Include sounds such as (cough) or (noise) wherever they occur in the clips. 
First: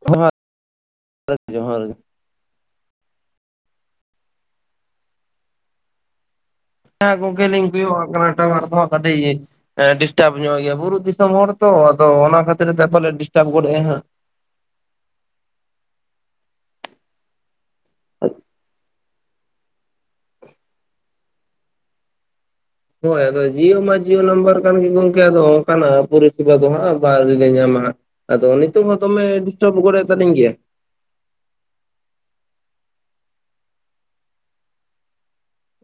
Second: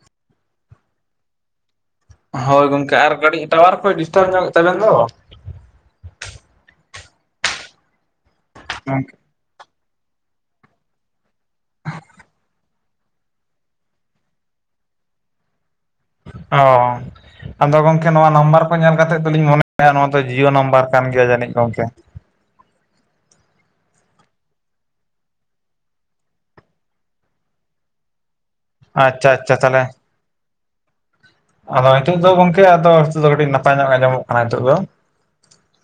(unintelligible) ᱡᱚᱦᱟᱨ ᱜᱮ᱾ ᱦᱳᱭ ᱜᱚᱝᱠᱮ ᱟᱨ ᱠᱟᱹᱴᱤᱡ ᱴᱟᱣᱟᱨ ᱠᱚᱡ ᱰᱤᱥᱴᱟᱵ ᱧᱚᱜ ᱮ ᱛᱟᱵᱮᱱ ᱫᱚ᱾ ᱦᱮᱸ ᱜᱚᱝᱠᱮ ᱞᱤᱧ ᱠᱚᱭᱚᱜᱟ ᱠᱟᱱᱟ ᱴᱟᱣᱟᱨ ᱫᱚ ᱜᱚᱝᱠᱮ ᱠᱟᱴᱤᱡ ᱰᱤᱥᱴᱟᱵ ᱧᱚᱜ ᱜᱮᱭᱟ ᱵᱩᱨᱩ ᱫᱤ ᱥᱚᱢ ᱦᱚᱲ ᱛᱚ ᱟᱫᱚ ᱚᱱᱟ ᱠᱷᱟᱹᱛᱤᱨ ᱛᱮ ᱯᱟᱞᱮ ᱰᱤᱥᱴᱟᱵ ᱜᱚᱫ ᱮᱜᱼᱟ ᱦᱟᱸᱜ᱾ ᱚ᱾ ᱟᱫᱚ ᱜᱚᱝᱠᱮ ᱱᱚᱣᱟ ᱱᱟᱢᱵᱟᱨ ᱠᱚ ᱧᱮᱞ ᱠᱟᱛᱮᱜ ᱫᱚᱞᱤᱧ ᱢᱚᱱᱮᱭᱟ ᱱᱚᱣᱟ ᱫᱚ ᱡᱤᱭᱳ ᱱᱟᱢᱵᱟᱨ ᱠᱟᱱ ᱜᱮᱭᱟ ᱡᱟᱹᱱᱤᱡ ᱜᱚᱝᱠᱮ᱾ ᱦᱳᱭ ᱟᱫᱚ ᱡᱤᱭᱳ ᱢᱟ ᱡᱤᱭᱳ ᱱᱟᱢᱵᱟᱨ ᱠᱟᱱ ᱜᱮ ᱜᱚᱝᱠᱮ ᱟᱫᱚ ᱚᱱᱠᱟᱱᱟᱜ ᱯᱚᱨᱤᱥᱮᱵᱟ ᱫᱚ ᱦᱟᱸᱜ ᱵᱟ ᱟᱣᱨᱤᱞᱮ ᱧᱟᱢᱟ ᱦᱟᱸᱜ᱾ ᱟᱫᱚ ᱱᱤᱛᱚᱜ ᱦᱚᱸ ᱫᱚᱢᱮ ᱟᱪᱪᱷᱟ ᱟᱪᱪᱷᱟ ᱰᱤᱥᱴᱟᱵ ᱛᱟᱦᱚᱞᱮ ᱜᱚᱫ ᱛᱟᱹᱞᱤᱧ ᱜᱮᱭᱟ? ᱟᱫᱚ ᱱᱤᱛᱳ ᱫᱚ ᱜᱚᱝᱠᱮ ᱟᱫᱚ ᱱᱤᱛᱚᱜ ᱫᱚ ᱠᱟᱹᱴᱤᱡ ᱱᱟᱯᱟᱭ ᱧᱚᱜ ᱟᱸᱚᱢᱚᱜ ᱠᱟᱱᱟ ᱱᱤᱛᱚᱜ ᱫᱚ᱾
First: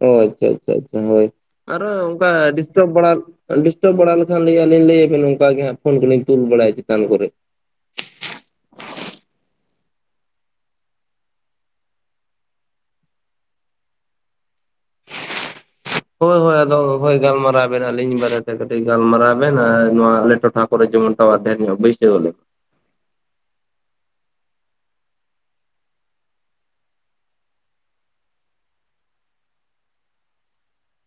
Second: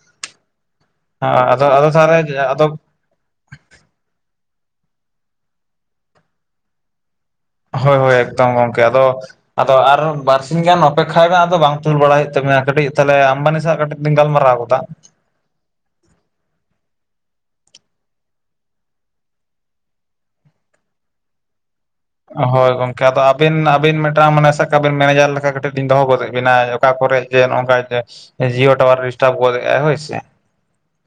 ᱚ ᱟᱪᱪᱷᱟ ᱟᱪᱪᱷᱟ ᱟᱪᱪᱷᱟ ᱦᱳᱭ ᱟᱫᱚ ᱟᱫᱚ ᱟᱨᱚ ᱛᱟᱦᱚᱞᱮ ᱚᱝᱠᱟ ᱟᱫᱚ ᱰᱤᱥᱴᱟᱵ ᱵᱟᱲᱟ ᱰᱤᱥᱴᱟᱵ ᱵᱟᱲᱟ ᱞᱮᱠᱷᱟᱱ ᱞᱤᱧ ᱞᱟᱹᱭ ᱟᱵᱤᱱ ᱱᱚᱝᱠᱟ ᱜᱮ ᱦᱟᱸᱜ ᱯᱷᱳᱱ ᱠᱚᱞᱤᱧ ᱛᱩᱞ ᱵᱟᱲᱟᱭᱟ ᱪᱮᱛᱟᱱ ᱠᱚᱨᱮᱜ᱾ ᱦᱳᱭ ᱦᱳᱭ ᱮᱠᱫᱚᱢ ᱜᱚᱝᱠᱮ ᱟᱫᱚ ᱟᱫᱚ ᱟᱨᱚ ᱵᱟᱨᱥᱤᱧ ᱜᱟᱱ ᱚᱯᱮᱠᱷᱟ ᱢᱮ ᱟᱫᱚ ᱵᱟᱝ ᱛᱩᱞ ᱵᱟᱲᱟᱭ ᱦᱳᱭᱳᱜ ᱛᱟᱵᱤᱱᱟ ᱠᱟᱹᱴᱤᱡ ᱛᱟᱦᱚᱞᱮ ᱟᱢᱵᱟᱱᱤ ᱥᱟᱶᱟᱜ ᱠᱟᱹᱴᱤᱡ ᱞᱤᱧ ᱜᱟᱞ ᱢᱟᱨᱟᱣ ᱜᱚᱫᱟ᱾ ᱦᱳᱭ ᱦᱳᱭ ᱟᱫᱚ ᱦᱳᱭ ᱜᱟᱞᱢᱟᱨᱟᱣ ᱵᱮᱱ ᱟᱹᱞᱤᱧ ᱵᱟᱨᱮᱛᱮ ᱠᱟᱹᱴᱤᱡ ᱜᱟᱞᱢᱟᱨᱟᱣ ᱵᱮᱱ ᱟᱨ ᱱᱚᱣᱟ ᱟᱞᱮ ᱴᱚᱴᱷᱟ ᱠᱚᱨᱮ ᱡᱮᱢᱚᱱ ᱴᱟᱣᱭᱟᱨ ᱰᱷᱮᱨ ᱧᱚᱜ ᱵᱟ. ᱭ ᱦᱳᱭ ᱜᱚᱝ ᱠᱮ ᱟᱫᱚ ᱟᱹᱵᱤᱱ ᱟᱹᱵᱤᱱ ᱢᱤᱫᱴᱟᱝ ᱢᱟᱱᱮ ᱥᱟᱵ ᱠᱟᱜᱵᱮᱱ ᱢᱮᱱᱮᱡᱟᱨ ᱞᱮᱠᱟ ᱠᱟᱹᱴᱤᱡ ᱞᱤᱧ ᱫᱚᱦᱚ ᱜᱚᱫ ᱵᱮᱱᱟ ᱚᱠᱟ ᱠᱚᱨᱮ ᱡᱮ ᱱᱚᱝᱠᱟ ᱡᱮ ᱡᱤᱭᱳ ᱴᱟᱣᱟᱨ ᱰᱤᱥᱴᱟᱵ ᱜᱚᱫ ᱮᱜᱼᱟ ᱦᱳᱭ ᱥᱮ᱾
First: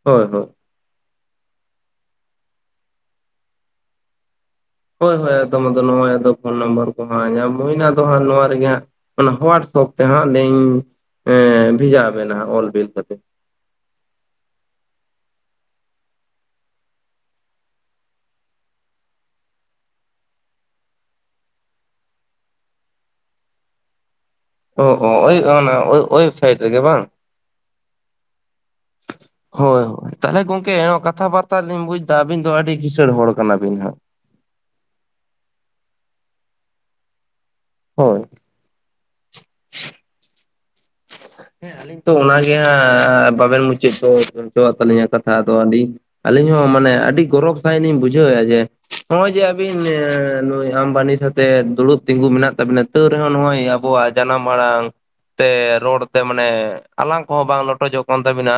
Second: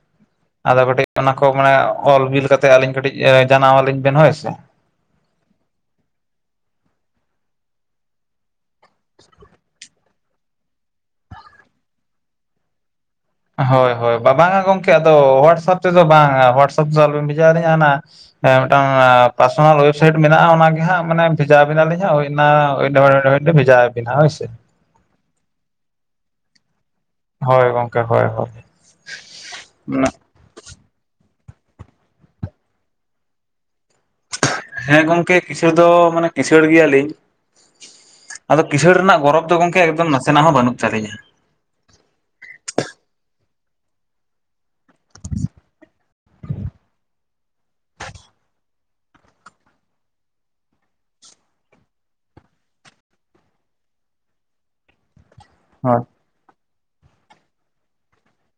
ᱦᱳᱭ ᱦᱳᱭ᱾ ᱟᱫᱚ ᱠᱟᱹᱴᱤᱡ ᱚᱱᱟ ᱠᱚ ᱢᱟᱱᱮ ᱚᱞ ᱵᱤᱞ ᱠᱟᱛᱮᱜ ᱟᱹᱞᱤᱧ ᱠᱟᱹᱴᱤᱡ ᱡᱟᱱᱟᱣ ᱟᱹᱞᱤᱧ ᱵᱮᱱ ᱦᱳᱭ ᱥᱮ᱾ ᱦᱳᱭ ᱦᱳᱭ ᱮᱫᱚᱢ ᱟᱫᱳ ᱱᱚᱜᱼᱚᱭ ᱯᱷᱳᱱ ᱱᱟᱢᱵᱟᱨ ᱠᱚ ᱦᱟᱜ ᱧᱟᱢ ᱦᱩᱭᱱᱟ ᱫᱚ ᱦᱟᱸᱜ ᱱᱚᱣᱟ ᱨᱮᱜᱮ ᱦᱟᱸᱜ ᱚᱱᱟ ᱦᱳᱣᱟᱴᱥᱚᱯ ᱛᱮ ᱦᱟᱸᱜ ᱞᱤᱧ ᱮᱸ ᱵᱷᱮᱡᱟ ᱵᱮᱱᱟ ᱦᱟᱸᱜ ᱚᱞ ᱵᱤᱞ ᱠᱟᱛᱮᱜ᱾ ᱦᱳᱭ ᱦᱳᱭ ᱵᱟᱵᱟ ᱟᱝ ᱜᱚᱝᱠᱮ ᱟᱫᱚ ᱦᱳᱣᱟᱴᱥᱟᱯ ᱛᱮᱫᱚ ᱵᱟᱝᱟ ᱦᱚᱳᱣᱟᱴᱥᱟᱯ ᱛᱚ ᱟᱞᱚᱵᱮᱱ ᱵᱷᱮᱡᱟ ᱟᱞᱤᱧᱟ ᱦᱟᱸᱱᱟ ᱦᱮ ᱢᱤᱫᱴᱟᱝ ᱯᱟᱨᱥᱚᱱᱟᱞ ᱚᱭᱮᱵᱥᱟᱭᱤᱴ ᱢᱮᱱᱟᱜᱼᱟ ᱚᱱᱟᱜ ᱜᱮ ᱦᱟᱸᱜ ᱢᱟᱱᱮ ᱵᱷᱮᱡᱟ ᱟᱵᱤᱱᱟᱞᱤᱧ ᱦᱟ ᱦᱳᱭ ᱚᱱᱟ ᱵᱷᱮᱡᱟ ᱵᱤᱱᱟ ᱦᱳᱭ ᱥᱮ᱾ ᱚ ᱚ ᱳᱭ ᱚᱱᱟ ᱳᱭ ᱳᱭᱮᱵᱥᱟᱭᱤᱴ ᱨᱮᱜᱮ ᱵᱟᱝ? ᱦᱳᱭ ᱜᱚᱝᱠᱮ ᱦᱳᱭ ᱦᱳᱭ, ᱦᱳᱭ ᱚᱱᱟ ᱦᱳᱭ ᱛᱟᱦᱚᱞᱮ ᱜᱚᱝᱠᱮ ᱱᱚᱣᱟ ᱠᱟᱛᱷᱟ ᱵᱟᱨᱛᱟ ᱞᱤᱧ ᱵᱩᱡ ᱫᱟ ᱟᱹᱵᱤᱱ ᱫᱚ ᱟᱹᱰᱤ ᱠᱤᱥᱟᱹᱲ ᱦᱚᱲ ᱠᱟᱱᱟᱵᱤᱱ ᱦᱟᱸᱜ᱾ ᱦᱮᱸ ᱜᱚᱝᱠᱮ ᱠᱤᱥᱟᱬ ᱫᱚ ᱢᱟᱱᱮ ᱠᱤᱥᱟᱬ ᱜᱮᱭᱟ ᱞᱤᱧ᱾ ᱦᱳᱭ ᱟᱫᱚ ᱠᱤᱥᱟᱹᱬ ᱨᱮᱱᱟᱜ ᱜᱚᱨᱚᱵ ᱫᱚ ᱜᱚᱝᱠᱮ ᱮᱠᱫᱚᱢ ᱱᱟᱥᱮ ᱱᱟᱜ ᱦᱚᱸ ᱵᱟᱹᱱᱩᱜ ᱛᱟᱹᱞᱤᱧ ᱧᱟ᱾ ᱦᱮᱸ ᱟᱹᱞᱤᱧ ᱛᱚ ᱚᱱᱟᱜᱮ ᱦᱟᱜ ᱵᱟᱵᱮᱱ ᱢᱩᱪᱟᱹᱫ ᱦᱚᱪᱚᱣᱟᱜ ᱛᱟᱹᱞᱤᱧᱟ ᱠᱟᱛᱷᱟ ᱟᱫᱚ ᱟᱹᱞᱤᱧ, ᱟᱹᱞᱤᱧ ᱦᱚᱸ ᱢᱟᱱᱮ ᱟᱹᱰᱤ ᱜᱚᱨᱚᱵ ᱥᱟᱺᱦᱤᱡ ᱞᱤᱧ ᱵᱩᱡᱷᱟᱹᱣᱮᱭᱼᱟ ᱡᱮ, ᱱᱚᱜ ᱚᱭ ᱡᱮ ᱟᱹᱵᱤᱱ ᱱᱩᱭ ᱟᱢᱵᱟᱱᱤ ᱥᱟᱛᱮ ᱫᱩᱲᱩᱵ ᱛᱤᱸᱜᱩ ᱢᱮᱱᱟᱜ ᱛᱟᱵᱤᱱᱟ᱾ ᱛᱟᱹᱣ ᱨᱮᱦᱚᱸ ᱱᱚᱜᱼᱚᱭ ᱟᱵᱚᱣᱟᱜ ᱡᱟᱱᱟᱢ ᱟᱲᱟᱝ᱾ ᱛᱮ ᱦᱳᱭ ᱨᱚᱲ ᱛᱮ ᱢᱟᱱᱮ ᱟᱞᱟᱝ ᱠᱚᱦᱚᱸ ᱵᱟᱝ ᱞᱚᱴᱚᱡᱚᱜ ᱠᱟᱱ ᱛᱟᱹᱵᱤᱱᱟ᱾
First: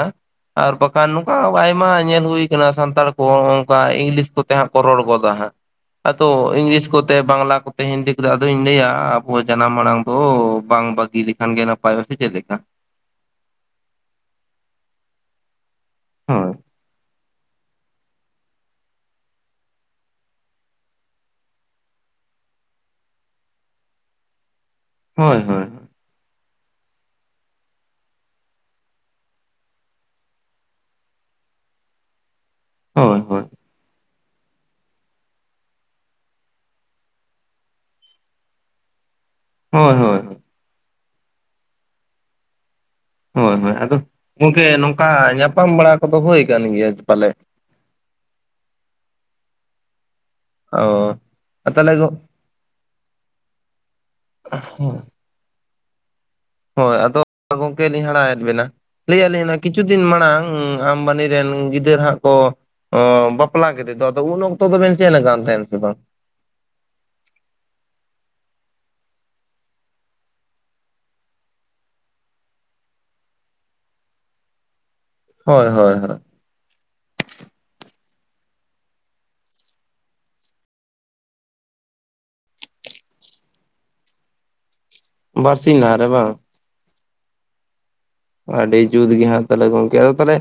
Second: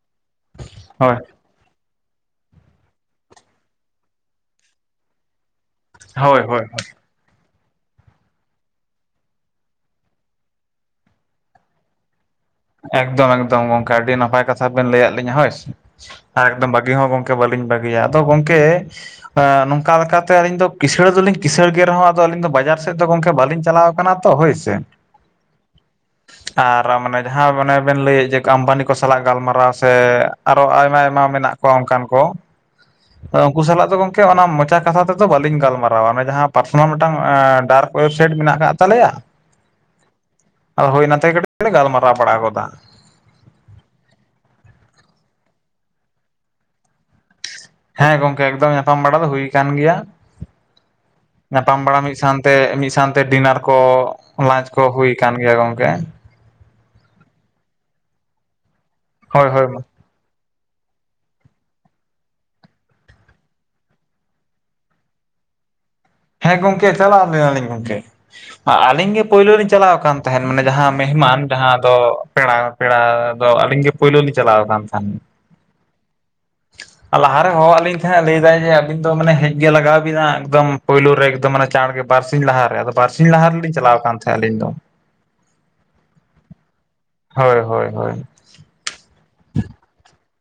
ᱟᱨ ᱵᱟᱠᱷᱟᱱ ᱦᱳᱭ ᱱᱚᱠᱟ, ᱟᱭᱢᱟ ᱧᱮᱞ ᱦᱩᱭ ᱠᱟᱱᱟ ᱥᱟᱱᱛᱟᱲ ᱠᱚ ᱚᱝᱠᱟ ᱤᱝᱞᱤᱥ ᱠᱚᱛᱮ ᱦᱟᱸᱜ ᱠᱚ ᱨᱚᱲ ᱜᱚᱫᱟ ᱦᱟᱸᱜ᱾ ᱟᱫᱚ ᱦᱳᱭ ᱦᱳᱭ ᱤᱝᱞᱤᱥ ᱠᱚ, ᱛᱮ ᱵᱟᱝᱞᱟ ᱠᱚᱛᱮ ᱦᱤᱱᱫᱤ ᱠᱚᱛᱮ ᱟᱫᱩᱧ ᱞᱟᱹᱭ ᱟ ᱟᱵᱚ ᱡᱟᱱᱟᱢ ᱟᱲᱟᱝ ᱫᱚ ᱵᱟᱝ ᱵᱟᱹᱜᱤ ᱞᱮᱠᱷᱟᱱ ᱜᱮ ᱱᱟᱯᱟᱭ ᱵᱟᱥᱮ ᱪᱮᱫ ᱞᱮᱠᱟ? ᱮᱠᱫᱚᱢ ᱮᱠᱫᱚᱢ ᱜᱚᱝᱠᱮ ᱟᱹᱰᱤ ᱱᱟᱯᱟᱭ ᱠᱟᱛᱷᱟ ᱵᱮᱱ ᱞᱟᱹᱭ ᱟᱫ ᱞᱤᱧᱟᱹ ᱦᱳᱭ ᱥᱮ ᱦᱳᱭ ᱮᱠᱫᱚᱢ ᱵᱷᱟᱹᱜᱤ ᱦᱚᱸ ᱜᱚᱝᱠᱮ, ᱵᱟᱹᱞᱤᱧ ᱵᱟᱹᱜᱤᱭᱟ ᱟᱫᱚ ᱜᱚᱝᱠᱮ, ᱱᱚᱝᱠᱟ ᱞᱮᱠᱟᱛᱮ ᱟᱹᱞᱤᱧ ᱫᱚ ᱠᱤᱥᱟᱬ ᱫᱚᱞᱤᱧ ᱠᱤᱥᱟᱬ ᱜᱮ ᱨᱮᱦᱚᱸ ᱟᱫᱚ ᱟᱹᱞᱤᱧ ᱫᱚ ᱵᱟᱡᱟᱨ ᱥᱮᱫ ᱫᱚ ᱜᱚᱝᱠᱮ ᱵᱟᱹᱞᱤᱧ ᱪᱟᱞᱟᱣ ᱠᱟᱱᱟ᱾ ᱛᱚ ᱦᱳᱭ ᱥᱮ᱾ ᱦᱳᱭ ᱦᱳᱭ᱾ ᱟᱨ ᱨᱟᱢᱟᱱᱮ, ᱡᱟᱦᱟᱸ ᱢᱟᱱᱮ ᱵᱮᱱ ᱞᱟᱹᱭ ᱮᱫ ᱡᱮ ᱟᱢᱵᱟᱱᱤ ᱠᱚ ᱥᱟᱞᱟᱜ ᱜᱟᱞᱢᱟᱨᱟᱣ ᱥᱮ ᱟᱨᱚ ᱟᱭᱢᱟ ᱟᱭᱢᱟ ᱢᱮᱱᱟᱜ ᱠᱚᱣᱟ ᱚᱱᱠᱟᱱ ᱠᱚ᱾ ᱦᱳᱭ ᱛᱚ, ᱦᱳᱭ ᱩᱱᱠᱩ ᱥᱟᱞᱟᱜ ᱫᱚ ᱜᱚᱝᱠᱮ ᱚᱱᱟ ᱢᱚᱪᱟ ᱠᱟᱛᱷᱟ ᱛᱮᱫᱚ ᱵᱟᱹᱞᱤᱧ ᱜᱟᱞᱢᱟᱨᱟᱣ-ᱟ ᱮ ᱡᱟᱦᱟᱸ ᱯᱟᱨᱥᱚᱱᱟᱞ ᱢᱤᱫᱴᱟᱝ ᱰᱟᱨᱠ ᱚᱭᱮᱵᱥᱟᱭᱤᱴ ᱢᱮᱱᱟᱜ ᱠᱟᱫ ᱛᱟᱞᱮᱭᱟ᱾ ᱦᱳᱭ ᱦᱳᱭ ᱦᱳᱭ। ᱟᱫᱚ ᱦᱳᱭ ᱱᱟᱛᱮ ᱠᱟᱹᱴᱤᱡ ᱜᱟᱞᱢᱟᱨᱟᱣ ᱵᱟᱲᱟ ᱜᱚᱫᱟ᱾ ᱦᱳᱭ ᱦᱳᱭ, ᱟᱫᱚ ᱜᱚᱝᱠᱮ ᱱᱚᱝᱠᱟ ᱧᱟᱯᱟᱢ ᱵᱟᱲᱟ ᱠᱚᱫᱚ ᱦᱩᱭ ᱠᱟᱱ ᱜᱮᱭᱟ ᱯᱟᱞᱮᱫ? ᱦᱮᱸ ᱜᱚᱝᱠᱮ ᱮᱠᱫᱚᱢ ᱧᱟᱯᱟᱢ ᱵᱟᱲᱟ ᱫᱚ ᱦᱩᱭ ᱠᱟᱱᱟ ᱜᱮᱭᱟ᱾ ᱚ ᱧᱟᱯᱟᱢ ᱛᱟᱦᱚᱞᱮ ᱵᱟᱲᱟ ᱜᱚ ᱢᱤᱫ ᱥᱟᱶᱛᱮ ᱢᱤᱫ ᱥᱟᱶᱛᱮ ᱰᱤᱱᱟᱨ ᱠᱚ ᱞᱟᱧᱪ ᱠᱚ ᱦᱩᱭ ᱠᱟᱱ ᱜᱮᱭᱟ ᱜᱚᱝᱠᱮ᱾ ᱦᱳᱭ ᱟᱫᱚ ᱜᱚᱝᱠᱮ ᱞᱤᱧ ᱦᱟᱨᱟᱜ ᱮᱫ ᱵᱮᱱᱟ, ᱞᱟᱹᱭ ᱦᱳᱭ ᱟᱞᱤᱧ ᱦᱳᱭ ᱢᱟ ᱠᱤᱪᱷᱩ ᱫᱤᱱ ᱢᱟᱲᱟᱝ, ᱟᱢ ᱵᱟᱱᱤ ᱨᱮᱱ ᱜᱤᱫᱟᱹᱨ ᱦᱟᱸᱜ ᱠᱚ, ᱚ ᱵᱟᱯᱞᱟ ᱠᱮᱫᱮᱫᱚ ᱟᱫᱚ ᱩᱱ ᱚᱠᱛᱚ ᱫᱚ ᱵᱮᱱ ᱥᱮᱱ ᱠᱟᱱ ᱛᱟᱦᱮᱱ ᱥᱮ ᱵᱟᱝ? ᱦᱮᱸ ᱜᱚᱝᱠᱮ ᱪᱟᱞᱟᱣ ᱞᱮᱱᱟᱞᱤᱧ ᱜᱚᱝᱠᱮ᱾ ᱟᱹᱞᱤᱧ ᱜᱮ ᱯᱳᱭᱞᱳ ᱞᱤᱧ ᱪᱟᱞᱟᱣ ᱠᱟᱱ ᱛᱟᱦᱮᱸᱱ, ᱢᱟᱱᱮ ᱡᱟᱦᱟᱸ ᱢᱮᱦᱢᱟᱱ ᱡᱟᱦᱟᱸ ᱫᱚ, ᱯᱮᱲᱟ ᱯᱮᱲᱟ ᱫᱚ ᱟᱹᱞᱤᱧ ᱜᱮ ᱯᱳᱭᱞᱳ ᱞᱤᱧ ᱪᱟᱞᱟᱣ ᱟᱠᱟᱱ ᱛᱟᱦᱮᱱᱟ᱾ ᱦᱳᱭ ᱦᱳᱭ ᱦᱳᱭ᱾ ᱞᱟᱦᱟᱨᱮ ᱦᱚᱦᱚ ᱟᱫ ᱞᱤᱧ ᱛᱟᱦᱮᱸᱫ, ᱞᱟᱹᱭᱫᱟᱭ ᱡᱮ ᱟᱹᱵᱤᱱ ᱫᱚ ᱢᱟᱱᱮ ᱦᱮᱡ ᱜᱮ ᱞᱟᱜᱟᱣ ᱵᱤᱱᱟ ᱮᱠᱫᱚᱢ, ᱯᱩᱭᱞᱳ ᱨᱮ ᱮᱠᱫᱚᱢ ᱢᱟᱱᱮ ᱪᱟᱸᱬ ᱜᱮ ᱵᱟᱨᱥᱤᱧ ᱞᱟᱦᱟᱨᱮ, ᱟᱫᱚ ᱵᱟᱨᱥᱤᱧ ᱞᱟᱦᱟ ᱨᱮᱞᱤᱧ ᱪᱟᱞᱟᱣ ᱟᱠᱟᱱ ᱛᱟᱦᱮᱸᱫ ᱟᱹᱞᱤᱧ ᱫᱚ᱾ ᱵᱟᱨᱥᱤᱧ ᱞᱟᱦᱟ ᱨᱮ ᱵᱟᱝ? ᱦᱳᱭ ᱦᱳᱭ ᱦᱳᱭ᱾ ᱟᱹᱰᱤ ᱡᱩᱛ ᱜᱮ ᱦᱟᱸᱜ ᱛᱟᱦᱚᱞᱮ ᱜᱚᱝᱠᱮ ᱟᱫᱚ ᱛᱟᱦᱚᱞᱮ,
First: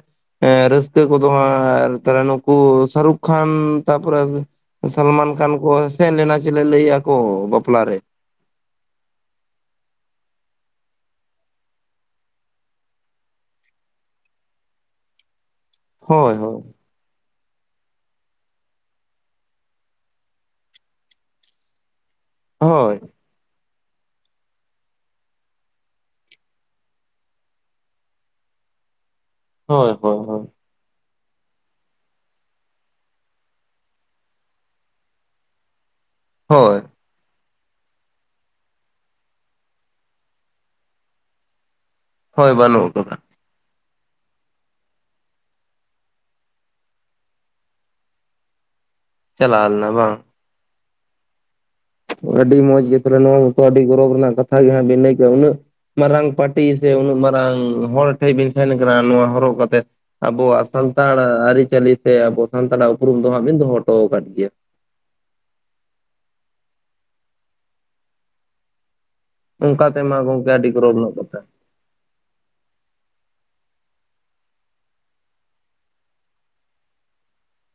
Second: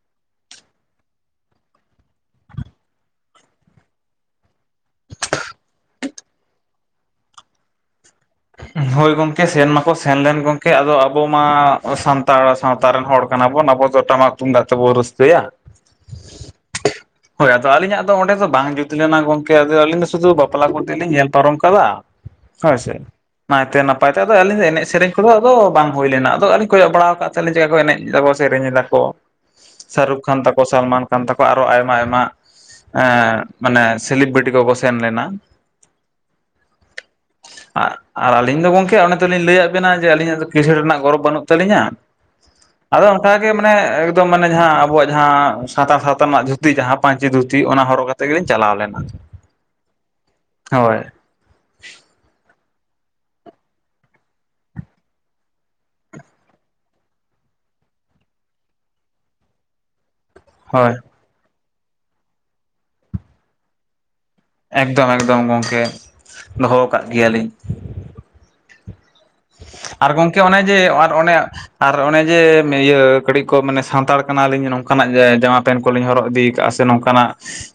ᱮᱸ ᱨᱟᱹᱥᱠᱟᱹ ᱠᱚᱫᱚ ᱦᱟᱸᱜ ᱛᱟᱦᱚᱞᱮ ᱱᱩᱠᱩ ᱥᱟᱨᱩᱠ ᱠᱷᱟᱱ ᱛᱟᱨᱯᱚᱨᱮ, ᱥᱟᱞᱢᱟᱱ ᱠᱷᱟᱱ ᱠᱚ ᱥᱮᱱ ᱞᱮᱱᱟ ᱪᱮᱞᱮ ᱞᱟᱹᱭ ᱮᱫᱟ ᱠᱚ ᱵᱟᱯᱞᱟ ᱨᱮ᱾ ᱦᱳᱭ ᱜᱚᱝᱠᱮ ᱥᱮᱱ ᱢᱟᱠᱚ ᱥᱮᱱᱞᱮᱱ ᱜᱚᱝᱠᱮ, ᱟᱫᱚ ᱟᱵᱚ ᱢᱟ ᱥᱟᱱᱛᱟᱲ ᱥᱟᱶᱛᱟ ᱨᱮᱱ ᱦᱚᱲ, ᱠᱟᱱᱟ ᱵᱚᱱ ᱟᱵᱚ ᱫᱚ ᱴᱟᱢᱟᱠ ᱛᱩᱢᱫᱟᱜ ᱛᱮᱵᱚ ᱨᱟᱹᱥᱠᱟᱹᱭᱟ᱾ ᱦᱳᱭ ᱦᱳᱭ᱾ ᱦᱳᱭ ᱟᱫᱚ ᱟᱹᱞᱤᱧᱟᱜ ᱫᱚ ᱚᱸᱰᱮ ᱫᱚ ᱵᱟᱝ ᱡᱩᱛ ᱞᱮᱱᱟ ᱜᱚᱝᱠᱮ, ᱟᱫᱚ ᱟᱹᱞᱤᱧ ᱫᱚ ᱥᱩᱫᱩ ᱵᱟᱯᱞᱟ ᱠᱚᱛᱮᱜ ᱞᱤᱧ ᱧᱮᱞ ᱯᱟᱨᱚᱢ ᱠᱟᱫᱟ᱾ ᱦᱳᱭ ᱥᱮ᱾ ᱱᱟᱭᱛᱮ ᱱᱟᱯᱟᱭ ᱛᱮ, ᱟᱫᱚ ᱟᱹᱞᱤᱧ ᱫᱚ ᱮᱱᱮᱡ ᱥᱮᱨᱮᱧ ᱠᱚᱫᱚ ᱟᱫᱚ ᱵᱟᱝ ᱦᱩᱭ ᱞᱮᱱᱟ ᱟᱫᱚ ᱟᱹᱞᱤᱧ ᱠᱚᱭᱚᱜ ᱵᱟᱲᱟᱣ ᱠᱟᱜ ᱛᱟᱦᱮᱸᱜ ᱞᱤᱧ ᱪᱮᱫ ᱞᱮᱠᱟ ᱠᱚ ᱮᱱᱮᱡ ᱫᱟᱠᱚ ᱥᱮᱨᱮᱧ ᱮᱫᱟ ᱠᱚ, ᱦᱳᱭ ᱦᱳᱭ ᱥᱟᱨᱩᱠ ᱠᱷᱟᱱ ᱦᱳᱭ ᱛᱟᱠᱚ, ᱥᱟᱞᱢᱟᱱ ᱠᱷᱟᱱ ᱛᱟᱠᱚ ᱟᱨᱚ ᱟᱭ ᱢᱟ ᱟᱭᱢᱟ, ᱮᱸᱻ ᱢᱟᱱᱮ ᱥᱮᱞᱤᱵᱨᱤᱴᱤ ᱠᱚᱠᱚ ᱥᱮᱱ ᱞᱮᱱᱟ᱾ ᱦᱳᱭ᱾ ᱟᱨ ᱟᱹᱞᱤᱧ ᱫᱚ ᱜᱚᱝᱠᱮ ᱚᱱᱮ ᱛᱚᱞᱤᱧ ᱞᱟᱹᱭᱟᱜ ᱵᱮᱱᱟ ᱡᱮ ᱟᱹᱞᱤᱧᱟᱜ ᱫᱚ ᱠᱤᱥᱟᱸᱬ ᱨᱮᱱᱟᱜ ᱜᱚᱨᱚᱵᱽ ᱵᱟᱹᱱᱩᱜ ᱛᱟᱹᱞᱤᱧᱟ, ᱦᱳᱭ ᱵᱟᱹᱱᱩᱜ ᱟᱫᱚ ᱟᱠᱟᱫᱟ ᱚᱱᱠᱟ ᱜᱮ ᱢᱟᱱᱮ ᱮᱠᱫᱚᱢ ᱢᱟᱱᱮ ᱡᱟᱦᱟᱸ ᱟᱵᱚᱣᱟᱜ ᱡᱟᱦᱟᱸ ᱥᱟᱱᱛᱟᱲ ᱥᱟᱶᱛᱟ ᱨᱮᱱᱟᱜ ᱫᱷᱩ ᱛᱤ, ᱡᱟᱦᱟᱸ ᱯᱟᱧᱪᱤ ᱫᱷᱩᱛᱤ ᱚᱱᱟ ᱦᱚᱨᱚᱜ ᱠᱟᱛᱮ ᱜᱮᱞᱤᱧ ᱪᱟᱞᱟᱣ ᱞᱮᱱᱟ᱾ ᱪᱟᱞᱟᱣ ᱞᱮᱱᱟ ᱵᱟᱝ? ᱦᱳᱭ᱾ ᱟᱹᱰᱤ ᱢᱚᱸᱡᱽ ᱜᱮ ᱛᱟᱦᱚᱞᱮ ᱱᱚᱣᱟ ᱢᱟᱛᱚ ᱟᱹᱰᱤ ᱜᱚᱨᱚᱵᱽ ᱨᱮᱱᱟᱜ ᱠᱟᱛᱷᱟ ᱜᱮ ᱦᱟᱸᱜ ᱵᱤᱱ ᱞᱟᱹᱭ ᱠᱮᱫᱼᱟ, ᱩᱱᱟᱹᱜ ᱢᱟᱨᱟᱝ ᱯᱟᱴᱤ ᱥᱮ ᱩᱱᱟᱹᱜ ᱢᱟᱨᱟᱝ ᱦᱚᱲ ᱴᱷᱮᱡ ᱵᱤᱱ ᱥᱮᱱ ᱟᱠᱟᱱᱟ ᱱᱚᱣᱟ ᱦᱚᱨᱚᱜ ᱠᱟᱛᱮᱫ᱾ ᱟᱵᱚᱣᱟᱜ ᱦᱳᱭ ᱥᱟᱱᱛᱟᱲ ᱟᱨᱤ ᱪᱟᱹᱞᱤ ᱥᱮ ᱟᱵᱚ ᱥᱟᱱᱛᱟᱲᱟᱜ ᱩᱯᱨᱩᱢ ᱫᱚ ᱦᱟᱸᱜ ᱵᱤᱱ ᱫᱚᱦᱚ ᱦᱚᱴᱚ ᱠᱟᱫ ᱜᱮᱭᱟ᱾ ᱮᱠᱫᱚᱢ ᱮᱠᱫᱚᱢ ᱜᱚᱝᱠᱮ, ᱫᱚᱦᱚ ᱟ ᱠᱟᱜ ᱜᱮᱭᱟᱞᱤᱧ᱾ ᱚᱱᱠᱟ ᱟᱨ ᱛᱮᱢᱟ ᱜᱚᱝᱠᱮ ᱚᱱᱮ ᱟᱹᱰᱤ ᱡᱮ ᱜᱚᱨᱚᱵᱽ ᱟᱨ ᱨᱮᱱᱟᱜ ᱚᱱᱮ ᱠᱟᱛᱷᱟ ᱟᱨ ᱚᱱᱮ ᱡᱮ ᱤᱭᱟᱹ ᱠᱟᱹᱴᱤᱡ ᱠᱚ ᱢᱟᱱᱮ ᱥᱟᱱᱛᱟᱲ ᱠᱟᱱᱟᱞᱤᱧ ᱱᱚᱝᱠᱟᱱᱟᱜ ᱡᱮ ᱡᱟᱢᱟ ᱯᱮᱱᱴ ᱠᱚᱞᱤᱧ ᱦᱚᱨᱚᱜ ᱤᱫᱤ ᱠᱟᱜᱼᱟ ᱥᱮ ᱥᱮ ᱱᱚᱝᱠᱟᱱᱟᱜ,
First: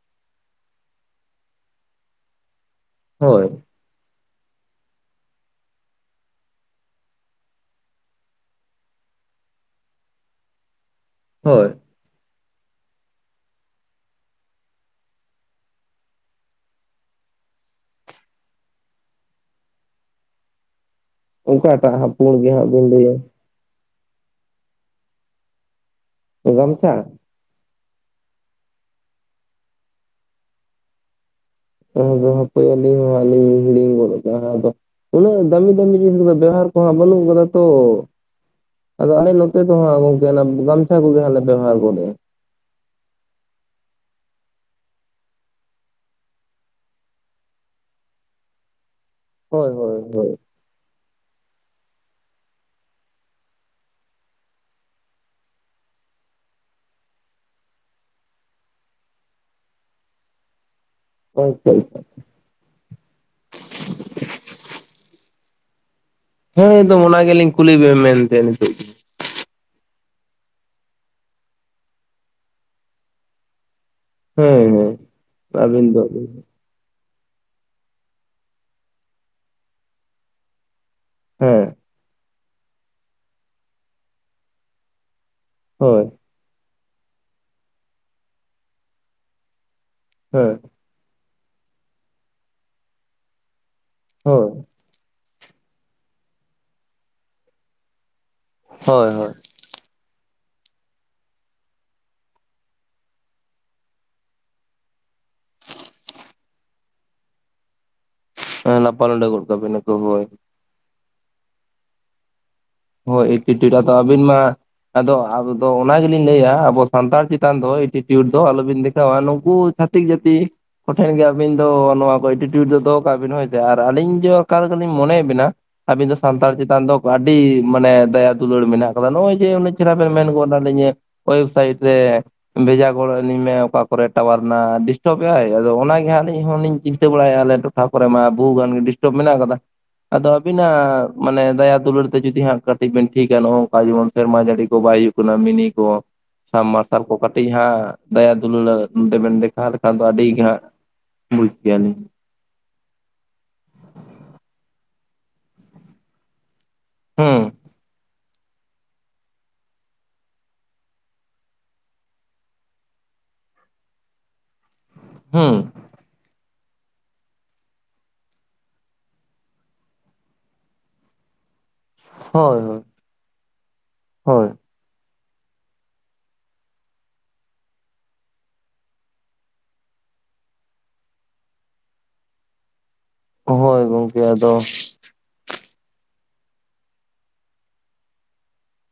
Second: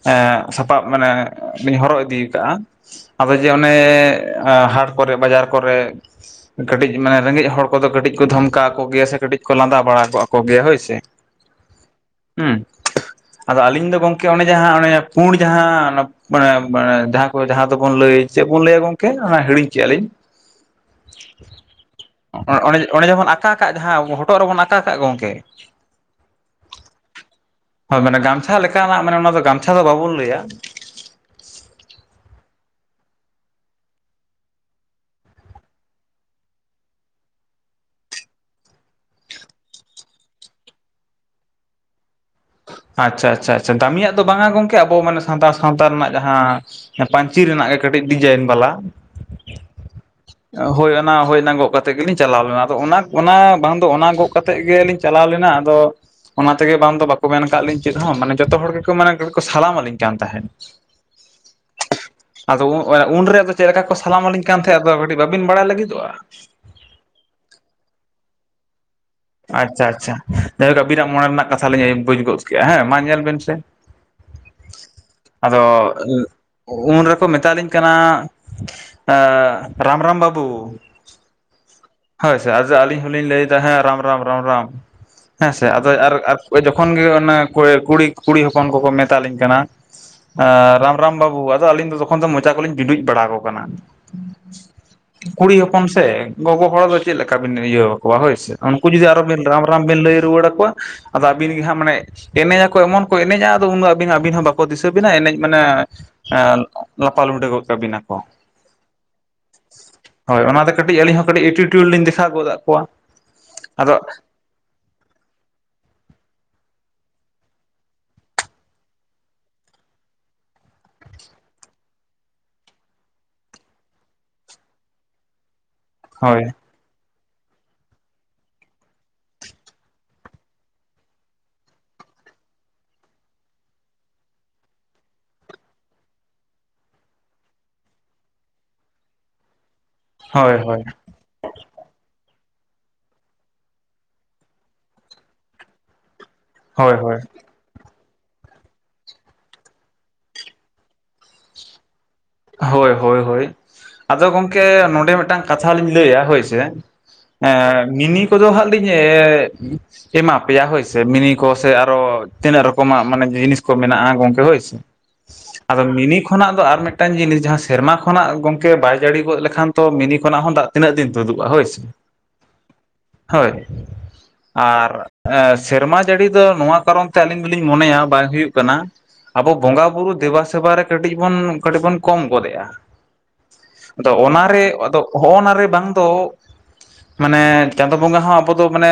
ᱮᱸ ᱥᱟᱯᱟᱵ ᱢᱟᱱᱮ ᱞᱤᱧ ᱦᱚᱨᱚᱜ ᱤᱫᱤ ᱠᱟᱜᱼᱟ, ᱟᱫᱚ ᱦᱳᱭ ᱡᱮ ᱚᱱᱮ ᱦᱟᱴ ᱠᱚᱨᱮ, ᱵᱟᱡᱟᱨ ᱠᱚᱨᱮ ᱠᱟᱹᱴᱤᱡ ᱢᱟᱱᱮ ᱨᱮᱸᱜᱮᱡ ᱦᱚᱲ ᱠᱚᱫᱚ ᱠᱟᱹᱴᱤᱡ ᱠᱚ ᱫᱷᱚᱢᱠᱟᱣ ᱠᱚ ᱜᱮᱭᱟ ᱥᱮ ᱠᱟᱹᱴᱤᱡ ᱠᱚ ᱞᱟᱸᱫᱟ ᱵᱟᱲᱟ ᱟᱠᱚ ᱟᱠᱚ ᱜᱮᱭᱟ ᱦᱳᱭ ᱥᱮ, ᱦᱳᱭ᱾ ᱦᱩᱸ, ᱟᱫᱚ ᱟᱹᱞᱤᱧ ᱫᱚ ᱜᱚᱝᱠᱮ ᱚᱱᱮ ᱡᱟᱦᱟᱸ ᱚᱱᱮ ᱯᱩᱬ ᱡᱟᱦᱟᱸ ᱢᱟᱱᱮ ᱡᱟᱦᱟᱸ ᱠᱚ ᱡᱟᱦᱟᱸ ᱫᱚᱵᱚᱱ ᱞᱟᱹᱭ, ᱪᱮᱫ ᱵᱚᱱ ᱞᱟᱹᱭᱟ ᱜᱚᱝᱠᱮ ᱚᱱᱟ ᱦᱤᱲᱤᱧ ᱠᱮᱫᱼᱟ ᱞᱤᱧ, ᱚᱠᱟᱴᱟᱜ ᱦᱟᱸᱜ ᱯᱩᱬ ᱜᱮ ᱚᱸ ᱦᱟᱸᱜ ᱚᱸᱰᱮ ᱵᱤᱱ ᱚᱸᱰᱮ ᱞᱟᱹᱭᱟ ᱡᱮ ᱵᱚᱱ ᱟᱠᱟ ᱠᱟᱜ ᱡᱟᱦᱟᱸ ᱦᱚᱴᱚᱜ ᱨᱮᱵᱚᱱ ᱟᱠᱟ ᱠᱟᱜ ᱜᱚᱝᱠᱮ, ᱚ ᱜᱟᱢᱪᱷᱟ? ᱦᱚᱭ ᱢᱟᱱᱮ ᱜᱟᱢᱪᱷᱟ ᱞᱮᱠᱟᱱᱟᱜ ᱢᱟᱱᱮ ᱚᱱᱟ ᱫᱚ ᱜᱟᱢᱪᱷᱟ ᱫᱚ ᱵᱟᱵᱚᱱ ᱞᱟᱹᱭᱟ᱾ (inaudible) ᱦᱟᱯᱮ ᱟᱞᱤᱧ ᱦᱚᱸᱜ-ᱟᱞᱤᱧ ᱦᱤᱲᱤᱝ ᱜᱚᱫ ᱠᱟᱜ-ᱟ ᱦᱟᱸᱜ ᱟᱫᱚ ᱩᱱᱟᱹᱜ ᱫᱟᱹᱢᱤ ᱫᱟᱹᱢᱤ ᱡᱤᱱᱤᱥ ᱠᱚᱫᱚ ᱵᱮᱣᱦᱟᱨ ᱠᱚᱦᱚᱸ ᱵᱟᱹᱱᱩᱜ ᱠᱟᱫᱟ ᱛᱚ, ᱟᱫᱚ ᱟᱞᱮ ᱱᱚᱛᱮ ᱫᱚ ᱦᱟᱸᱜ ᱜᱚᱝᱠᱮ ᱚᱱᱟ ᱜᱟᱢᱪᱷᱟ ᱠᱚᱜᱮ ᱦᱟᱸᱜ ᱞᱮ ᱵᱮᱵᱦᱟᱨ ᱜᱚᱫ-ᱮᱫ᱾ ᱟᱪᱪᱷᱟ ᱟᱪᱪᱷᱟ ᱟᱪᱪᱷᱟ ᱫᱟᱢᱤᱭᱟᱜ ᱫᱚ ᱵᱟᱝᱟ ᱜᱚᱝᱠᱮ ᱟᱵᱚ ᱢᱟᱱᱮ ᱥᱟᱱᱛᱟᱲ ᱥᱟᱶᱛᱟ ᱨᱮᱱᱟᱜ ᱡᱟᱦᱟᱸ ᱦᱮᱸ ᱯᱟᱧᱪᱤ ᱨᱮᱱᱟᱜ ᱜᱮ ᱠᱟᱹᱴᱤᱡ ᱰᱤᱡᱟᱭᱤᱱ ᱵᱟᱞᱟ᱾ ᱦᱳᱭ ᱦᱳᱭ ᱦᱳᱭ᱾ ᱦᱳᱭ ᱚᱱ, ᱦᱳᱭ ᱚᱱᱟ ᱜᱚᱜ ᱠᱟᱛᱮᱜ ᱜᱮᱞᱤᱧ ᱪᱟᱞᱟᱣ ᱞᱮᱱᱟ ᱟᱫᱚ ᱚᱱᱟ, ᱚᱱᱟ ᱵᱟᱝ ᱫᱚ ᱚᱱᱟ ᱜᱚᱜ ᱠᱟᱛᱮᱜ ᱜᱮᱞᱤᱧ ᱪᱟᱞᱟᱣ ᱞᱮᱱᱟ ᱟᱫᱚ, ᱚᱱᱟ ᱛᱮᱜᱮ ᱵᱟᱝ ᱫᱚ ᱵᱟᱠᱚ ᱢᱮᱱ ᱠᱟᱜ ᱞᱤᱧ ᱪᱮᱫ ᱦᱚᱸ ᱢᱟᱱᱮ ᱡᱚᱛᱚ ᱦᱚᱲ ᱜᱮᱠᱚ ᱢᱟᱱᱮ ᱠᱚ ᱥᱟᱞᱟᱢ ᱟᱞᱤᱧ ᱠᱟᱱ ᱛᱟᱦᱮᱸᱫ᱾ (inaudible) ᱟᱫᱚ (inaudible) ᱩᱱᱨᱮ ᱟᱫᱚ ᱪᱮᱫ ᱞᱮᱠᱟ ᱠᱚ ᱥᱟᱞᱟᱢ ᱟᱹᱞᱤᱧ ᱠᱟᱱ ᱛᱟᱦᱮᱸᱫ ᱟᱫᱚ ᱠᱟᱹᱴᱤᱡ ᱵᱟᱹᱵᱤᱱ ᱵᱟᱲᱟᱭ ᱞᱟᱹᱜᱤᱫᱚᱜ-ᱟ? ᱦᱮᱸ ᱮᱠᱫᱚᱢ ᱚᱱᱟ ᱜᱮᱞᱤᱧ ᱠᱩᱞᱤ ᱵᱮᱱ ᱢᱮᱱᱛᱮ ᱱᱤᱛᱚᱜ ᱫᱚ᱾ ᱟᱪᱪᱷᱟ ᱟᱪᱪᱷᱟ, ᱡᱟᱭᱦᱳᱠ ᱟᱵᱤᱱᱟᱜ ᱢᱚᱱᱮ ᱨᱮᱱᱟᱜ ᱠᱟᱛᱷᱟ ᱞᱤᱧ ᱵᱩᱡᱽ ᱜᱚᱜ ᱠᱮᱜᱼᱟ ᱦᱮᱸ ᱢᱟ ᱧᱮᱞ ᱵᱤᱱ ᱥᱮ ᱦᱮᱸ ᱦᱮᱸ ᱟᱫᱚ ᱟᱹᱵᱤᱱ ᱫᱚ ᱩᱱ ᱨᱮᱠᱚ ᱢᱮᱛᱟᱞᱤᱧ ᱠᱟᱱᱟ ᱟᱺ ᱨᱟᱢ ᱨᱟᱢ ᱵᱟᱵᱩ᱾ ᱦᱮᱸ᱾ ᱦᱳᱭ ᱥᱮ ᱟᱫᱚ ᱟᱹᱞᱤᱧ ᱦᱚᱸᱞᱤᱧ ᱞᱟᱹᱭᱫᱟ ᱦᱮᱸ ᱨᱟᱢ ᱨᱟᱢ ᱨᱟᱢ ᱨᱟᱢ, ᱦᱮᱸ ᱥᱮ ᱟᱫᱚ ᱦᱳᱭ ᱟᱨ ᱟᱨ ᱡᱚᱠᱷᱚᱱ ᱜᱮ ᱚᱱᱟ ᱠᱩᱲᱤ ᱠᱩᱲᱤ ᱠᱩᱲᱤ ᱦᱚᱯᱚᱱ ᱠᱚᱠᱚ ᱢᱮᱛᱟᱞᱤᱧ ᱠᱟᱱᱟ, ᱦᱮᱸ ᱟᱸ ᱨᱟ ᱨᱟᱢ ᱵᱟᱹᱵᱩ ᱟᱫᱚ ᱟᱹᱞᱤᱧ ᱫᱚ ᱛᱚᱠᱷᱚᱱ ᱫᱚ ᱢᱚᱪᱟ ᱠᱚᱞᱤᱧ ᱵᱤᱸᱰᱩᱡ ᱵᱟᱲᱟ ᱟᱠᱚ ᱠᱟᱱᱟ᱾ ᱦᱳᱭ ᱠᱩᱲᱤ ᱦᱚᱯᱚᱱ ᱥᱮ ᱜᱚᱜᱚ ᱦᱚᱲ ᱫᱚ ᱪᱮᱫ ᱞᱮᱠᱟ ᱵᱤᱱ ᱤᱭᱟᱹᱣ ᱟᱠᱚᱣᱟ ᱦᱳᱭᱥᱮ ᱾ ᱩᱱᱠᱩ ᱡᱩᱫᱤ ᱦᱳᱭ ᱟᱨᱚ ᱵᱤᱱ ᱨᱟᱢ ᱨᱟᱢ ᱵᱤᱱ ᱞᱟᱹᱭ ᱨᱩᱣᱟᱹᱲ ᱟᱠᱚᱣᱟ, ᱟᱫᱚ ᱟᱹᱵᱤᱱ ᱜᱮ ᱦᱟᱸᱜ ᱢᱟᱱᱮ ᱮᱱᱮᱡ ᱟᱠᱚ ᱮᱢᱚᱱ ᱠᱚ ᱮᱱᱮᱡᱟ ᱟᱫᱚ ᱩᱱ ᱫᱚ ᱟᱹᱵᱤᱱ ᱦᱚᱸ ᱵᱟᱠᱚ ᱫᱤᱥᱟᱹ ᱵᱤᱱᱟ ᱮᱱᱮᱡ ᱢᱟᱱᱮ ᱮᱸ ᱞᱟᱯᱟ ᱞᱩᱸᱰᱟᱹ ᱜᱚᱫ ᱠᱟᱵᱤᱱᱟᱠᱚ ᱾ ᱦᱮᱸ ᱞᱟᱯᱟ ᱞᱩᱸᱰᱟᱹ ᱜᱚᱫ ᱠᱟᱵᱤᱱ ᱟᱠᱚ ᱦᱳᱭ ᱾ ᱚᱱᱟᱛᱮ ᱠᱟᱹᱴᱤᱡ ᱟᱞᱤᱧ ᱦᱚᱸ ᱠᱟᱹᱴᱤᱡ ᱮᱴᱤᱴᱭᱩᱰ ᱞᱤᱧ ᱫᱮᱠᱷᱟᱣ ᱜᱚᱫ ᱟᱜ ᱠᱚᱣᱟ ᱾ ᱦᱳᱭ ᱮᱴᱤᱴᱤᱭᱩᱰ, ᱟᱫᱚ ᱟᱹᱵᱤᱱ ᱢᱟ ᱟᱫᱚ ᱟᱵᱫᱚ ᱚᱱᱟ ᱜᱮᱞᱤᱧ ᱞᱟᱹᱭᱮᱜ-ᱟ ᱟᱵᱚ ᱥᱟᱱᱛᱟᱲ ᱪᱮᱛᱟᱱ ᱫᱚ ᱮᱴᱤᱴᱤᱭᱩᱴ ᱫᱚ ᱟᱞᱚ ᱵᱤᱱ ᱫᱮᱠᱷᱟᱣᱟ ᱾ ᱱᱩᱝᱠᱩ ᱪᱷᱟᱛᱤᱠ ᱡᱟᱹᱛᱤ ᱠᱚᱴᱷᱮᱱ ᱜᱮ ᱟᱹᱵᱤᱱ ᱫᱚ ᱱᱚᱣᱟ ᱠᱚ ᱮᱴᱤᱴᱤᱭᱩᱴ ᱫᱚ ᱫᱚᱦᱚ ᱠᱟᱜ ᱵᱤᱱ ᱦᱳᱭ ᱥᱮ ᱟᱨ ᱟᱹᱞᱤᱧ ᱡᱮ ᱚᱠᱟ ᱞᱮᱠᱟ ᱞᱤᱧ ᱢᱚᱱᱭᱮᱫ ᱵᱤᱱᱟ ᱟᱹᱵᱤᱱ ᱫᱚ ᱦᱳᱭ ᱥᱟᱱᱛᱟᱲ ᱪᱮᱛᱟᱱ ᱫᱚ ᱟᱹᱰᱤ ᱢᱟᱱᱮ ᱫᱟᱭᱟ ᱫᱩᱞᱟᱹᱲ ᱢᱮᱱᱟᱜ ᱠᱟᱫᱟ ᱱᱚᱜ-ᱚᱭ ᱡᱮ ᱪᱮᱦᱨᱟ ᱵᱤᱱ ᱢᱮᱱ ᱜᱚᱫ ᱟᱜ ᱞᱤᱧᱟᱹ ᱳᱭᱮᱵᱥᱟᱭᱤᱴ ᱨᱮ ᱵᱷᱮᱡᱟ ᱜᱚᱫ ᱟᱹᱞᱤᱧ ᱢᱮ ᱚᱠᱟ ᱠᱚᱨᱮ ᱴᱟᱣᱟᱨ ᱨᱮᱱᱟᱜ ᱰᱤᱥᱴᱟᱵᱮᱜ ᱟᱭ, ᱟᱫᱚ ᱚᱱᱟᱜᱮ ᱟᱹᱞᱤᱧ ᱦᱚᱸᱞᱤᱧ ᱪᱤᱱᱛᱟᱹ ᱵᱟᱲᱟᱭᱮᱜ-ᱟ ᱟᱞᱮ ᱴᱷᱟᱸᱣ ᱠᱚᱨᱮᱜ ᱢᱟ ᱵᱚᱦᱩ ᱜᱟᱱ ᱜᱮ ᱰᱤᱥᱴᱚᱵ ᱢᱮᱱᱟᱜ ᱟᱠᱟᱫᱟ ᱾ ᱟᱫᱚ ᱦᱳᱭ ᱦᱳᱭ ᱟᱵᱤᱱᱟᱜ ᱢᱟᱱᱮ ᱫᱟᱭᱟ ᱫᱩᱞᱟᱹᱲ ᱛᱮ ᱡᱩᱫᱤ ᱦᱟᱸᱜ ᱠᱟᱹᱴᱤᱡ ᱵᱮᱱ ᱴᱷᱤᱠᱟ ᱱᱚᱜ-ᱚ ᱚᱝᱠᱟ ᱡᱮᱢᱚᱱ ᱥᱮᱨᱢᱟ ᱡᱟᱹᱲᱤ ᱠᱚ ᱵᱟᱭ ᱦᱩᱭᱩᱜ ᱠᱟᱱᱟ ᱢᱤᱱᱤ ᱠᱚ, ᱦᱳᱭ ᱥᱟᱵᱢᱟᱨᱥᱟᱞ ᱠᱚ ᱦᱳᱭ ᱠᱟᱹᱴᱤᱡ ᱦᱟᱸᱜ ᱫᱟᱭᱟ ᱫᱩᱞᱟᱹᱲ ᱱᱚᱰᱮᱵᱮᱱ ᱫᱮᱠᱷᱟᱣ ᱞᱮᱠᱷᱟᱱ ᱫᱚ ᱟᱹᱰᱤ ᱜᱮ ᱦᱟᱸᱜ ᱵᱩᱡ ᱠᱮᱭᱟᱞᱤᱧ ᱾ ᱦᱳᱭ ᱦᱳᱭ ᱦᱳᱭ ᱾ ᱟᱫᱚ ᱜᱚᱢᱠᱮ ᱱᱚᱰᱮ ᱢᱮᱜᱴᱟᱝ ᱠᱟᱛᱷᱟ ᱞᱤᱧ ᱞᱟᱹᱭᱟ ᱦᱳᱭ ᱥᱮ ᱦᱩᱸ ᱾ ᱮ ᱢᱤᱱᱤ ᱠᱚᱫᱚ ᱦᱟᱸᱜ ᱞᱤᱧ ᱮᱻ ᱮᱢᱟ ᱯᱮᱭᱟ ᱦᱳᱭᱥᱮ ᱾ ᱢᱤᱱᱤ ᱠᱚ ᱥᱮ ᱟᱨᱚ ᱛᱤᱱᱟᱹᱜ ᱨᱚᱠᱚᱢᱟᱜ ᱢᱟᱱᱮ ᱡᱤᱱᱤᱥ ᱠᱚ ᱢᱮᱱᱟᱜ-ᱟ ᱜᱚᱝᱠᱮ ᱦᱳᱭ ᱥᱮ ᱾ ᱦᱩᱸ (inaudible) ᱟᱫᱚ ᱢᱤᱱᱤ ᱠᱷᱚᱱᱟᱜ ᱫᱚ ᱟᱨ ᱢᱮᱫ ᱴᱟᱝ ᱡᱤᱱᱤᱥ ᱡᱟᱦᱟᱸ ᱥᱮᱨᱢᱟ ᱠᱷᱚᱱᱟᱜ ᱜᱚᱝᱠᱮ ᱵᱟᱭ ᱡᱟᱹᱲᱤ ᱜᱚᱫ ᱞᱮᱠᱷᱟᱱ ᱛᱚ ᱢᱤᱱᱤ ᱠᱷᱚᱱᱟᱜ ᱦᱚᱸ ᱫᱟᱜ ᱛᱤᱱᱟᱹᱜ ᱫᱤᱱ ᱛᱩᱫᱩᱜ-ᱟ ᱦᱳᱭ ᱥ ᱮ ᱾ ᱦᱳᱭ ᱦᱳᱭ ᱾ ᱦᱳᱭ ᱾ ᱟᱨ ᱮ ᱥᱮᱨᱢᱟ ᱡᱟᱹᱲᱤ ᱫᱚ ᱱᱚᱣᱟ ᱠᱟᱨᱚᱱ ᱛᱮ ᱟᱹᱞᱤᱧ ᱫᱚᱞᱤᱧ ᱢᱚᱱᱮᱭᱟ ᱵᱟᱭ ᱦᱩᱭᱩᱜ ᱠᱟᱱᱟ, ᱟᱵᱚ ᱵᱚᱸᱜᱟ ᱵᱩᱨᱩ ᱫᱮᱵᱟ ᱥᱮᱵᱟ ᱨᱮ ᱠᱟᱹᱴᱤᱡ ᱵᱚᱱ ᱠᱟᱹᱴᱤᱡ ᱵᱚᱱ ᱠᱚᱢ ᱜᱚᱫᱮᱜ-ᱟ ᱦᱳᱭ ᱾ (inaudible) ᱟᱫᱚ ᱜᱚᱝᱠᱮ ᱚᱱᱟᱨᱮ ᱟᱫᱚ ᱦᱚᱜ-ᱱᱟ ᱨᱮ ᱵᱟᱝ ᱫᱚ ᱢᱟᱱᱮ ᱪᱟᱸᱫᱳ ᱵᱚᱸᱜᱟ ᱦᱚᱸ ᱟᱵᱚ ᱫᱚ ᱢᱟᱱᱮ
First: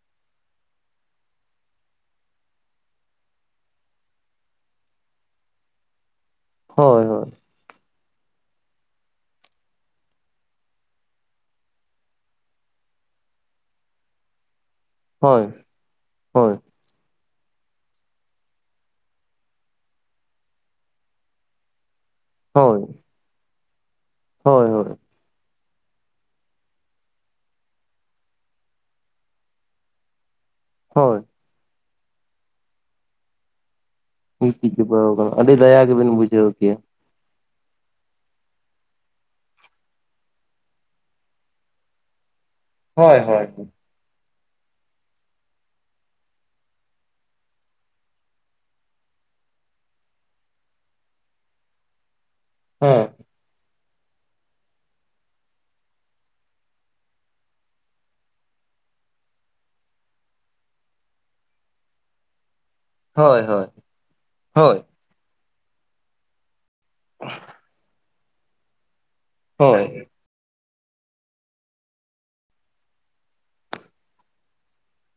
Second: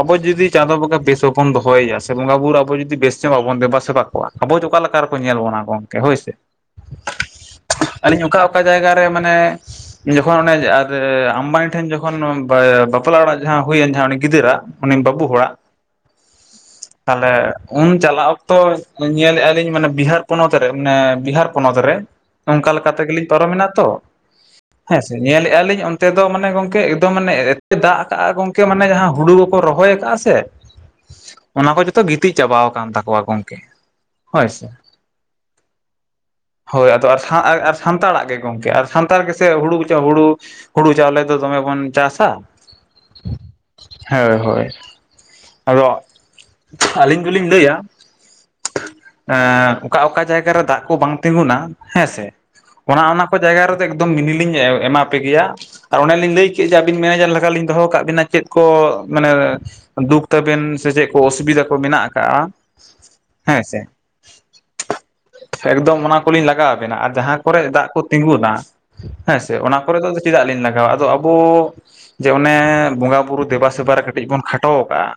ᱟᱵᱚ ᱡᱩᱫᱤ ᱪᱟᱸᱫᱳ ᱵᱚᱸᱜᱟ ᱵᱮᱥ ᱵ ᱵᱚᱱ ᱫᱚᱦᱚᱭᱮᱭᱟ ᱥᱮ ᱵᱚᱸᱜᱟ ᱵᱩᱨ ᱟᱵᱚ ᱡᱩᱫᱤ ᱵᱮᱥ ᱧᱚᱸᱜ ᱵᱟᱵᱚᱱ ᱫᱮᱵᱟ ᱥᱮᱵᱟ ᱠᱚᱣᱟ, ᱟᱵᱚ ᱫᱚ ᱚᱠᱟ ᱞᱮᱠᱟ ᱨᱮᱠᱚ ᱧᱮᱞ ᱵᱚᱱᱟ ᱜᱚᱝᱠᱮ ᱦᱳᱭ ᱥᱮ ᱾ ᱦᱳᱭ ᱦᱳᱭ ᱾ ᱟᱹᱞᱤᱧ ᱚᱠᱟ ᱚᱠᱟ ᱡᱟᱭᱜᱟ ᱨᱮ ᱢᱟᱱᱮ ᱡᱚᱠᱷᱚᱱ ᱚᱱᱮ ᱟᱨ ᱟᱢᱵᱟᱱᱤ ᱴᱷᱮᱱ ᱡᱚᱠᱷᱚᱱ ᱵᱟ ᱵᱟᱯᱞᱟ ᱚᱲᱟᱜ ᱡᱟᱦᱟᱸ ᱦᱩᱭᱮᱱ ᱡᱟᱸᱦᱟ ᱩᱱᱤ ᱜᱤᱫᱟᱹᱨᱟᱜ ᱩᱱᱤ ᱵᱟᱹᱵᱩ ᱦᱳᱭ ᱦᱚᱲᱟᱜ ᱦᱳᱭ᱾ ᱛᱟᱦᱞᱮ ᱩᱱ ᱪᱟᱞᱟᱜ ᱚᱠᱛᱚ ᱧᱮᱞᱮᱜ-ᱟ ᱞᱤᱧ ᱢᱟᱱᱮ ᱵᱤᱦᱟᱨ ᱯᱚᱱᱚᱛ ᱨᱮ ᱢᱟᱱᱮ ᱵᱤᱦᱟᱨ ᱯᱚᱱᱚᱛ ᱨᱮ, ᱚᱱᱠᱟ ᱦᱳᱭ ᱞᱮᱠᱟ ᱛᱮᱜᱮᱞᱤᱧ ᱯᱟᱨᱚᱢ ᱮᱱᱟ ᱛᱚ ᱾ ᱦᱳᱭ ᱦᱳᱭ᱾ ᱧᱮᱞᱮᱜ-ᱟ ᱞᱤᱧ ᱚᱱᱛᱮ ᱫᱚ ᱢᱟᱱᱮ ᱜᱚᱝᱠᱮ ᱮᱠᱫᱚᱢ ᱢᱟᱱᱮ ᱮᱛ ᱫᱟᱜ ᱠᱟᱜ-ᱟ ᱜᱚᱝᱠᱮ ᱢᱟᱱᱮ ᱡᱟᱦᱟᱸ ᱦᱩᱲᱩ ᱠᱚᱠᱚ ᱨᱚᱦᱚᱭ ᱠᱟᱜ-ᱟ ᱥᱮ ᱦᱳᱭ ᱚᱱᱟ ᱠᱚ ᱡᱚᱛᱚ ᱜᱤᱛᱤᱡ ᱪᱟᱵᱟᱣ ᱟᱠᱟᱱ ᱛᱟᱠᱚᱣᱟ ᱜᱚᱢᱠᱮ᱾ ᱜᱤᱛᱤᱡ ᱪᱟᱵᱟᱣ ᱟᱠᱟᱱᱟ, ᱟᱹᱰᱤ ᱫᱟᱭᱟ ᱜᱮᱵᱮᱱ ᱵᱩᱡᱷᱟᱹᱣ ᱠᱮᱭᱟ ᱾ ᱦᱳᱭ ᱟᱫᱚ ᱟᱨ ᱥᱟᱶ ᱮ ᱯ ᱥᱟᱱᱛᱟᱲᱟᱜ ᱜᱮ ᱜᱚᱝᱠᱮ, ᱟᱨ ᱥᱟᱱᱛᱟᱲ ᱜᱮᱥᱮ ᱦᱩᱲᱩ ᱜᱚᱪᱚ ᱦᱩᱲᱩ ᱦᱩᱲᱩ ᱪᱟᱣᱞᱮ ᱫᱚ ᱫᱚᱢᱮ ᱵᱚᱱ ᱪᱟᱥᱟ᱾ ᱦᱳᱭ ᱦᱳᱭ ᱾ ᱦᱳᱭ ᱦᱳᱭ᱾ ᱟᱫᱚ ᱟᱹᱞᱤᱧ ᱫᱚᱞᱤᱧ ᱞᱟᱹᱭᱟ ᱮᱸ ᱚᱠᱟ ᱚᱠᱟ ᱡᱟᱭᱜᱟ ᱨᱮ ᱫᱟᱜ ᱠᱚ ᱵᱟᱝ ᱛᱤᱸᱜᱩᱱᱟ ᱦᱮᱸᱥᱮ ᱚᱱᱟ ᱦᱮᱸ ᱚᱱᱟ ᱠᱚ ᱡᱟᱭᱜᱟ ᱨᱮᱫᱚ ᱮᱠᱫᱚᱢ ᱢᱤᱱᱤᱞᱤᱧ ᱮᱢᱟ ᱯᱮ ᱠᱮᱭᱟ᱾ ᱟᱨ ᱚᱱᱮᱞᱤᱧ ᱞᱟᱹᱭ ᱠᱮᱫ ᱡᱮ ᱟᱹᱵᱤᱱ ᱢᱮᱱᱮᱡᱟᱨ ᱞᱮᱠᱟ ᱞᱤᱧ ᱫᱚᱦᱚ ᱠᱟᱜ ᱵᱤᱱᱟ ᱪᱮᱫ ᱠᱚ ᱢᱟᱱᱮ ᱫᱩᱠ ᱛᱟᱵᱮᱱ ᱥᱮ ᱪᱮᱫ ᱠᱚ ᱚᱥᱩᱵᱤᱫᱟ ᱠᱚ ᱢᱮᱱᱟᱜ ᱟᱠᱟᱜᱼᱟ? ᱦᱳᱭ ᱦᱮᱸ ᱦᱳᱭ, ᱥᱮ ᱦᱳᱭ᱾ ᱮᱠᱫᱚᱢ ᱚᱱᱟ ᱠᱚᱞᱤᱧ ᱞᱟᱜᱟᱣ ᱵᱤᱱᱟ ᱟᱨ ᱡᱟᱦᱟᱸ ᱠᱚᱨᱮ ᱫᱟᱜ ᱠᱚ ᱛᱤᱸᱜᱩᱱᱟ ᱦᱮᱸᱥᱮ, ᱚᱱᱟ ᱦᱳᱭ ᱠᱚᱨᱮ ᱫᱚ ᱪᱮᱫᱟᱜ ᱞᱤᱧ ᱞᱟᱜᱟᱣᱟ ᱟᱫᱚ ᱟᱵᱚ ᱡᱮ ᱚᱱᱮ ᱵᱚᱸᱜᱟ ᱵᱩᱨᱩ ᱫᱮᱵᱟᱼᱥᱮᱵᱟ ᱨᱮ ᱠᱟᱹᱴᱤᱡ ᱵᱚᱱ ᱠᱷᱟᱴᱚ ᱣᱟᱠᱟᱜᱼᱟ᱾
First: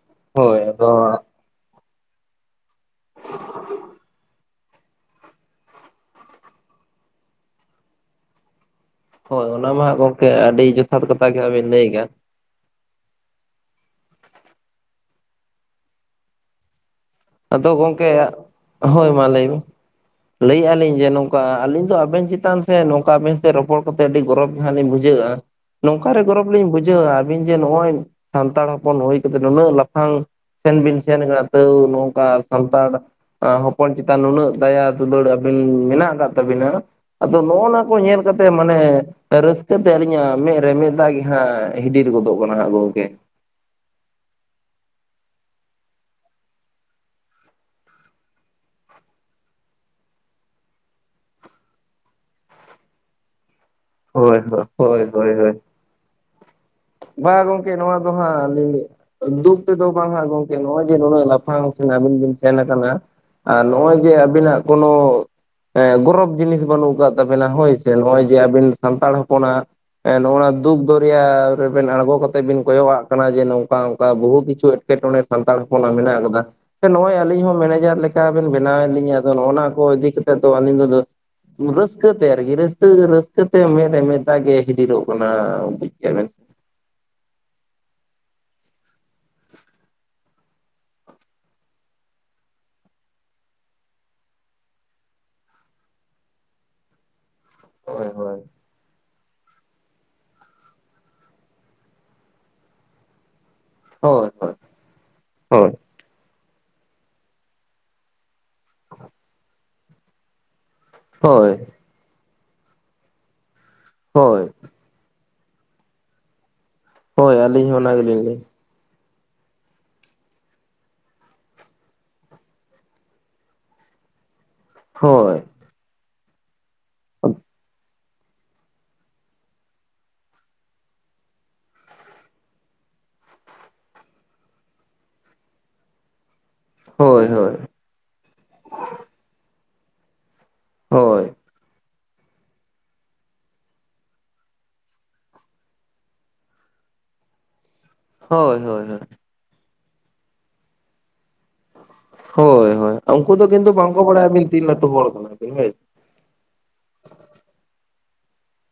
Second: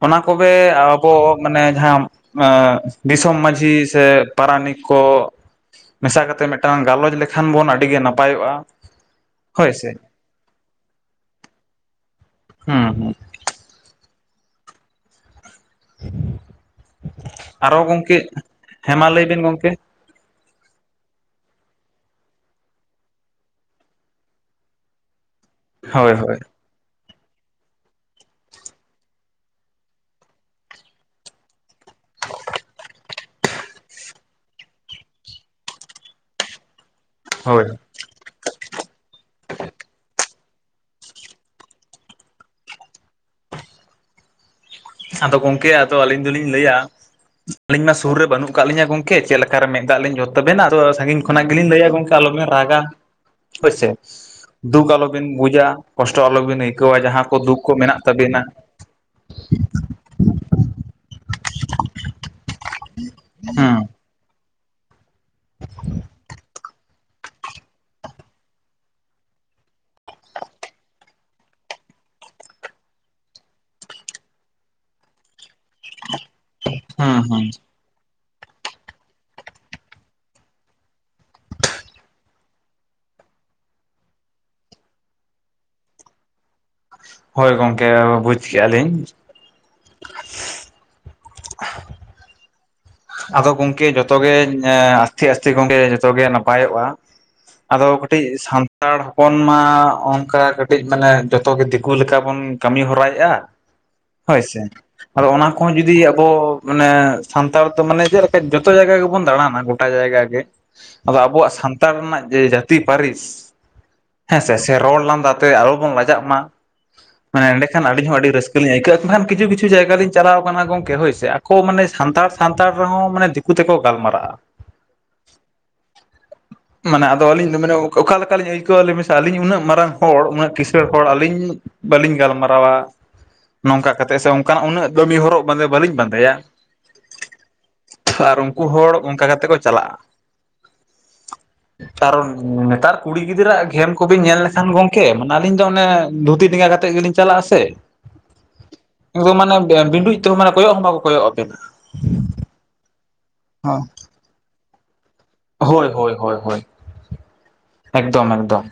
ᱚᱱᱟ ᱠᱚᱵᱮ ᱦᱳᱭ ᱟᱫᱚ ᱟᱵᱚ ᱢᱟᱱᱮ ᱡᱟᱦᱟᱸ ᱮᱸ ᱫᱤᱥᱚᱢ ᱢᱟᱺᱡᱷᱤ ᱮᱜ ᱯᱟᱨᱟᱱᱤᱠ ᱠᱚ ᱢᱮᱥᱟ ᱠᱟᱛᱮ ᱢᱮᱫᱴᱟᱝ ᱜᱟᱞᱚᱪ ᱞᱮᱠᱷᱟᱱ ᱵᱚᱱ ᱟᱹᱰᱤ ᱜᱮ ᱱᱟᱯᱟᱭᱚᱜᱼᱟ᱾ ᱦᱳᱭ, ᱚᱱᱟ ᱢᱟᱦᱟᱸᱜ ᱜᱚᱝᱠᱮ ᱟᱹᱰᱤ ᱡᱚᱛᱷᱟᱛ ᱠᱟᱛᱷᱟ ᱜᱮ ᱦᱟᱜ ᱟᱵᱮᱱ ᱞᱟᱹᱭ ᱠᱟᱱ᱾ ᱦᱩᱸ ᱦᱩ (unintelligible) ᱟᱫᱚ ᱜᱚᱝᱠᱮ, ᱦᱮᱸ ᱦᱳᱭ ᱢᱟ ᱵᱤᱱ ᱞᱟᱹᱭ ᱢᱮ᱾ ᱜᱚᱝᱠᱮ ᱞᱟᱹᱭᱮᱫᱼᱟ ᱞᱤᱧ ᱡᱮ ᱱᱚᱝᱠᱟ ᱟᱹᱞᱤᱧ ᱫᱚ ᱟᱵᱮᱱ ᱪᱮᱛᱟᱱ ᱥᱮ ᱱᱚᱝᱠᱟ ᱟᱵᱮᱱ ᱥᱮᱜ ᱨᱚᱯᱚᱲ ᱠᱚ ᱟᱹᱰᱤ ᱜᱚᱨᱚᱵᱽ ᱦᱟᱸᱜ ᱞᱤᱧ ᱵᱩᱡᱷᱣᱼᱟ ᱱᱚᱝᱠᱟ ᱦᱳᱭ ᱨᱮ ᱦᱳᱭ ᱜᱚᱨᱚᱵᱽ ᱞᱤᱧ ᱵᱩᱡᱷᱟᱹᱣᱟ ᱟᱹᱵᱤᱱ ᱡᱮ ᱱᱚᱜᱼᱚᱭ ᱥᱟᱱᱛᱟᱲ ᱦᱚᱯᱚᱱ ᱦᱩᱭ ᱠᱟᱛᱮᱫ ᱱᱩᱱᱟᱹᱜ ᱞᱟᱯᱷᱟᱝ ᱥᱮᱱ ᱵᱤᱱ ᱥᱮᱱ ᱟᱠᱱᱟ ᱛᱟᱹᱣ ᱱᱚ ᱠᱟ ᱥᱟᱱᱛᱟᱲ ᱦᱚᱯᱚᱱ ᱪᱮᱛᱟᱱ ᱱᱩᱱᱟᱹᱜ ᱫᱟᱭᱟ ᱫᱩᱞᱟᱹᱲ ᱟᱵᱤᱱ ᱢᱮᱱᱟᱜ ᱠᱟᱜ ᱛᱟᱵᱤᱱᱟ ᱟᱫᱚ ᱦᱳᱭ ᱱᱚᱜᱼᱚ ᱱᱟ ᱠᱚ ᱧᱮᱞ ᱠᱟᱛᱮ ᱢᱟᱱᱮ ᱨᱟᱹᱥᱠᱟᱹ ᱛᱮ ᱟᱹᱞᱤᱧᱟᱜ ᱢᱮᱫ ᱨᱮ ᱢᱮᱫ ᱫᱟᱜ ᱜᱮ ᱦᱟᱸᱜ ᱦᱤᱰᱤᱨ ᱜᱚᱫᱚᱜ ᱠᱟᱱᱟ ᱦᱟᱸᱜ ᱜᱚᱝᱠᱮ᱾ ᱟᱫᱚ ᱜᱚᱝᱠᱮ ᱟᱫᱚ ᱟᱞᱤᱧ ᱫᱚᱞᱤᱧ ᱞᱟᱹᱭᱟ ᱟᱞᱤᱧ ᱢᱟ ᱥᱩᱨ ᱨᱮ ᱵᱟᱹᱱᱩᱜ ᱠᱟᱜ ᱞᱤᱧᱟ ᱜᱚᱝᱠᱮ ᱪᱮᱫ ᱞᱮᱠᱟ ᱨᱮ ᱢᱮᱫ ᱫᱟᱜ ᱞᱤᱧ ᱡᱚᱫᱷ ᱛᱟᱵᱮᱱᱟ ᱟᱫᱚ ᱥᱟᱹᱜᱤᱧ ᱠᱷᱚᱱᱟᱜ ᱜᱮᱞᱤᱧ ᱞᱟᱹᱭᱟ ᱜᱚᱝᱠᱮ ᱟᱞᱚᱵᱮᱱ ᱨᱟᱜᱟ, ᱦᱳᱭᱥᱮ᱾ ᱦᱳᱭ ᱦᱳᱭ ᱫᱩᱠ ᱦᱳᱭ ᱟᱞᱚᱵᱮᱱ ᱦᱳᱭ ᱦᱳᱭ ᱵᱩᱡᱟ, ᱠᱚᱥᱴᱚ ᱟᱞᱚ ᱵᱮᱱ ᱟᱹᱭᱠᱟᱹᱣᱟ ᱡᱟᱦᱟᱸ ᱠᱚ ᱵᱟᱝ ᱫᱩᱠ ᱠᱚ ᱜᱚᱝᱠᱮ ᱱᱚᱣᱟ ᱢᱮᱱᱟᱜ ᱫᱚ ᱦᱟᱸᱜ ᱛᱟᱵᱤᱱᱟ᱾ ᱟᱹᱞᱤᱧ ᱫᱩᱠ ᱛᱮᱫᱚ ᱵᱟᱝ-ᱟ ᱜᱚᱝᱠᱮ ᱱᱚᱜᱼᱚᱭ ᱡᱮ ᱱᱩᱱᱟᱹᱜ ᱞᱟᱯᱷᱟᱝ ᱥᱮᱱ ᱟᱵᱤᱱ ᱵᱤᱱ ᱥᱮᱱ ᱟᱠᱟᱱᱟ ᱟᱨ ᱦᱩᱸ ᱱᱚᱜᱼᱚᱭ ᱡᱮ ᱟᱵᱤᱱᱟᱜ ᱠᱳᱱᱳ ᱮᱸ ᱜᱚᱨᱚᱵ ᱡᱤᱱᱤᱥ ᱵᱟᱹᱱᱩᱜ ᱠᱟᱫ ᱛᱟᱵᱮᱱᱟ ᱦᱳᱭ ᱥᱮ, ᱱᱚᱜᱼᱚᱭ ᱡᱮ ᱟᱵᱤᱱ ᱥᱟᱱᱛᱟᱲ ᱦᱚᱯᱚᱱᱟᱜ ᱮᱸ ᱱᱚᱣᱟ ᱫᱩᱠ ᱫᱚᱨᱭᱟ ᱨᱮᱵᱮᱱ ᱟᱬᱜᱚ ᱠᱟᱛᱮᱜ ᱵᱤᱱ ᱠᱚᱭᱚᱜ ᱟᱜ ᱠᱟᱱᱟ ᱡᱮ ᱱᱚᱝᱠᱟ ᱚᱝᱠᱟ ᱵᱚᱦᱩ ᱠᱤᱪᱷᱩ ᱮᱴᱠᱮ ᱴᱚᱸᱬᱮ ᱥᱟᱱᱛᱟᱲ ᱦᱚᱯᱚᱱᱟᱜ ᱢᱮᱱᱟᱜ ᱠᱟᱫᱟ ᱥᱮ ᱱᱚᱜᱼᱚᱭ ᱦᱩᱸ ᱟᱹᱞᱤᱧ ᱦᱩᱸ ᱦᱚᱸ ᱢᱮᱱᱮᱡᱟᱨ ᱞᱮ ᱠᱟ ᱵᱮᱱ ᱵᱮᱱᱟᱣᱮᱫ ᱞᱤᱧᱟᱹ ᱟᱫᱚ ᱱᱚᱜᱚ ᱱᱟ ᱠᱚ ᱤᱫᱤ ᱠᱟᱛᱮᱫ ᱫᱚ ᱟᱹᱞᱤᱧ ᱫᱚ ᱨᱟᱹᱥᱠᱟ. ᱛᱮ ᱟᱨᱠᱤ ᱨᱟᱹᱥᱠᱟ. ᱨᱟᱹᱥᱠᱟ. ᱛᱮ ᱢᱮᱫ ᱨᱮ ᱢᱮᱫ ᱫᱟᱜ ᱜᱮ ᱦᱤᱰᱤᱨᱚᱜ ᱠᱟᱱᱟ ᱵᱩᱡᱽ ᱫᱟᱵᱮᱱ᱾ ᱦᱳᱭ ᱜᱚᱝᱠᱮ ᱵᱩᱡᱽ ᱠᱮᱜᱼᱟ ᱞᱤᱧ᱾ ᱟᱫᱚ ᱜᱚᱝᱠᱮ ᱡᱚᱛᱚ ᱜᱮ ᱮᱸ ᱟᱥᱛᱮ ᱟᱥᱛᱮ ᱜᱚᱝᱠᱮ ᱡᱚᱛᱚ ᱜᱮ ᱱᱟᱯᱟᱭᱚᱜᱼᱟ᱾ ᱟᱫᱚ ᱦᱳᱭ ᱠᱟᱹᱴᱤᱡ ᱦᱳᱭ ᱥᱟᱱᱛᱟᱲ ᱦᱚ ᱦᱚᱯᱚᱱ ᱢᱟ ᱚᱱᱠᱟ ᱠᱟᱹᱴᱤᱡ ᱢᱟᱱᱮ ᱡᱚᱛᱚ ᱜᱮ ᱫᱤᱠᱩ ᱞᱮᱠᱟ ᱵᱚᱱ ᱠᱟᱹᱢᱤ ᱦᱚᱨᱟᱭᱮᱜᱼᱟ ᱾ ᱦᱳᱭ ᱥᱮ, ᱟᱫᱚ ᱚᱱᱟ ᱦᱳᱭ ᱠᱚᱦᱚᱸ ᱡᱩᱫᱤ ᱟᱵᱚ ᱢᱟᱱᱮ ᱥᱟᱱᱛᱟᱲ ᱟᱫᱚ ᱢᱟᱱᱮ ᱪᱮᱫ ᱞᱮᱠᱟ ᱡᱚᱛᱚ ᱡᱟᱭᱜᱟ ᱜᱮᱵᱚᱱ ᱫᱟᱲᱟᱱᱟ ᱜᱚᱴᱟ ᱡᱟᱭᱜᱟ ᱜᱮ ᱟᱫᱚ ᱟᱵᱚᱣᱟᱜ ᱦᱳᱭ ᱥᱟᱱ ᱛᱟᱲ ᱨᱮᱱᱟᱜ ᱡᱮ ᱡᱟᱹᱛᱤ ᱯᱟᱹᱨᱤᱥ ᱦᱳᱭ ᱦᱮᱸᱥᱮ ᱥᱮ ᱨᱚᱲ ᱞᱟᱸᱫᱟ ᱛᱮ ᱟᱞᱚ ᱵᱚᱱ ᱞᱟᱡᱟᱜ ᱢᱟ᱾ ᱦᱳᱭ ᱢᱟᱱᱮ ᱟᱹᱞᱤᱧ ᱮᱸᱰᱮᱠᱷᱟᱱ ᱚᱱᱟ ᱟᱹᱰᱤᱧ ᱦᱚᱸ ᱜᱮᱞᱤᱧ ᱟᱹᱰᱤ ᱞᱟᱹᱭ ᱨᱟᱹᱥ ᱠᱟᱹ ᱞᱤᱧ ᱟᱹᱭᱠᱟᱹᱜᱼᱟ ᱵᱟᱠᱷᱟᱱ ᱠᱤᱪᱷᱩ ᱠᱤᱪᱷᱩ ᱡᱟᱭᱜᱟ ᱞᱤᱧ ᱪᱟᱞᱟᱣ ᱟᱠᱟᱱᱟ ᱜᱚᱝᱠᱮ ᱦᱳᱭ ᱥᱮ ᱟᱠᱚ ᱢᱟᱱ ᱥᱟᱱᱛᱟᱲ ᱥᱟᱱᱛᱟᱲ ᱨᱮᱦᱚᱸ ᱢᱟᱱᱮ ᱫᱤᱠᱩ ᱛᱮᱠᱚ ᱜᱟᱞᱢᱟᱨᱟᱜᱼᱟ ᱾ ᱦᱳᱭ ᱢᱟᱱᱮ ᱟᱫᱚ ᱟᱹᱞᱤᱧ ᱫᱚ ᱚᱠᱟ ᱞᱮᱠᱟ ᱞᱤᱧ ᱟᱹᱭᱠᱟᱹᱣᱟ ᱞᱟᱹᱭ ᱵᱤᱱ ᱥᱮ ᱟᱹᱞᱤᱧ ᱩᱱᱟᱹᱜ ᱢᱟᱨᱟᱝ ᱦᱚᱲ ᱩᱱᱟᱹᱜ ᱠᱤᱥᱟᱹᱬ ᱦᱚᱲ ᱟᱹᱞᱤᱧ ᱵᱟᱹᱞᱤᱧ ᱜᱟᱞᱢᱟᱨᱟᱣᱟ ᱱᱚᱝᱠᱟ ᱠᱟᱛᱮᱫ ᱥᱮ ᱚᱱᱠᱟᱱᱟᱜ ᱩᱱᱟᱹᱜ ᱫᱟᱹᱢᱤ ᱦᱚᱨᱚᱜ ᱵᱟᱸᱫᱮ ᱵᱟᱹᱞᱤᱧ ᱵᱟᱸᱫᱮᱭᱟ᱾ ᱦᱳᱭ ᱦᱳᱭ᱾ ᱟᱨ ᱩᱱᱠᱩ ᱦᱚᱲ ᱚᱱᱠᱟ ᱠᱟᱛᱮ ᱠᱚ ᱪᱟᱞᱟᱜ-ᱟ᱾ ᱦᱳᱭ᱾ ᱠᱟᱨᱚᱱ ᱱᱮᱛᱟᱨ ᱠᱩᱲᱤ ᱜᱤᱫᱽᱨᱟᱹ ᱟᱜ ᱜᱷᱮᱢ ᱠᱚᱵᱤᱱ ᱧᱮᱞ ᱞᱮᱠᱷᱟᱱ ᱜᱚᱝᱠᱮ ᱢᱟᱱᱮ ᱟᱹᱞᱤᱧ ᱫᱚ ᱚᱱᱮ ᱫᱷᱩᱛᱤ ᱰᱮᱸᱜᱟ ᱠᱟᱛᱮᱜ ᱜᱮᱞᱤᱧ ᱪᱟᱞᱟᱜ-ᱟ ᱥᱮ, ᱦᱳᱭ ᱦᱳᱭ ᱦᱳᱭ᱾ ᱮᱠᱫᱚᱢ ᱢᱟᱱᱮ ᱵᱤᱱᱰᱩᱡ ᱛᱮᱦᱚᱸ ᱢᱟᱱᱮ ᱠᱚᱭᱚᱜ ᱦᱚᱸ ᱵᱟᱠᱚ ᱠᱚᱭᱚᱜ ᱟᱵᱮᱱᱟ ᱾ ᱦᱳᱭ ᱦᱳᱭ ᱩᱱᱠᱩ ᱫᱚ ᱠᱤᱱᱛᱩ ᱵᱟᱝᱠᱚ ᱵᱟᱲᱟᱭᱟ ᱟᱹᱵᱤᱱ ᱛᱤᱱ ᱞᱟᱹᱴᱩ ᱦᱚᱲ ᱠᱟᱱᱟᱵᱤᱱ ᱾ ᱦᱳᱭ ᱦᱳᱭ ᱦᱳᱭ ᱮᱠᱫᱚᱢ ᱮᱠᱫᱚᱢ,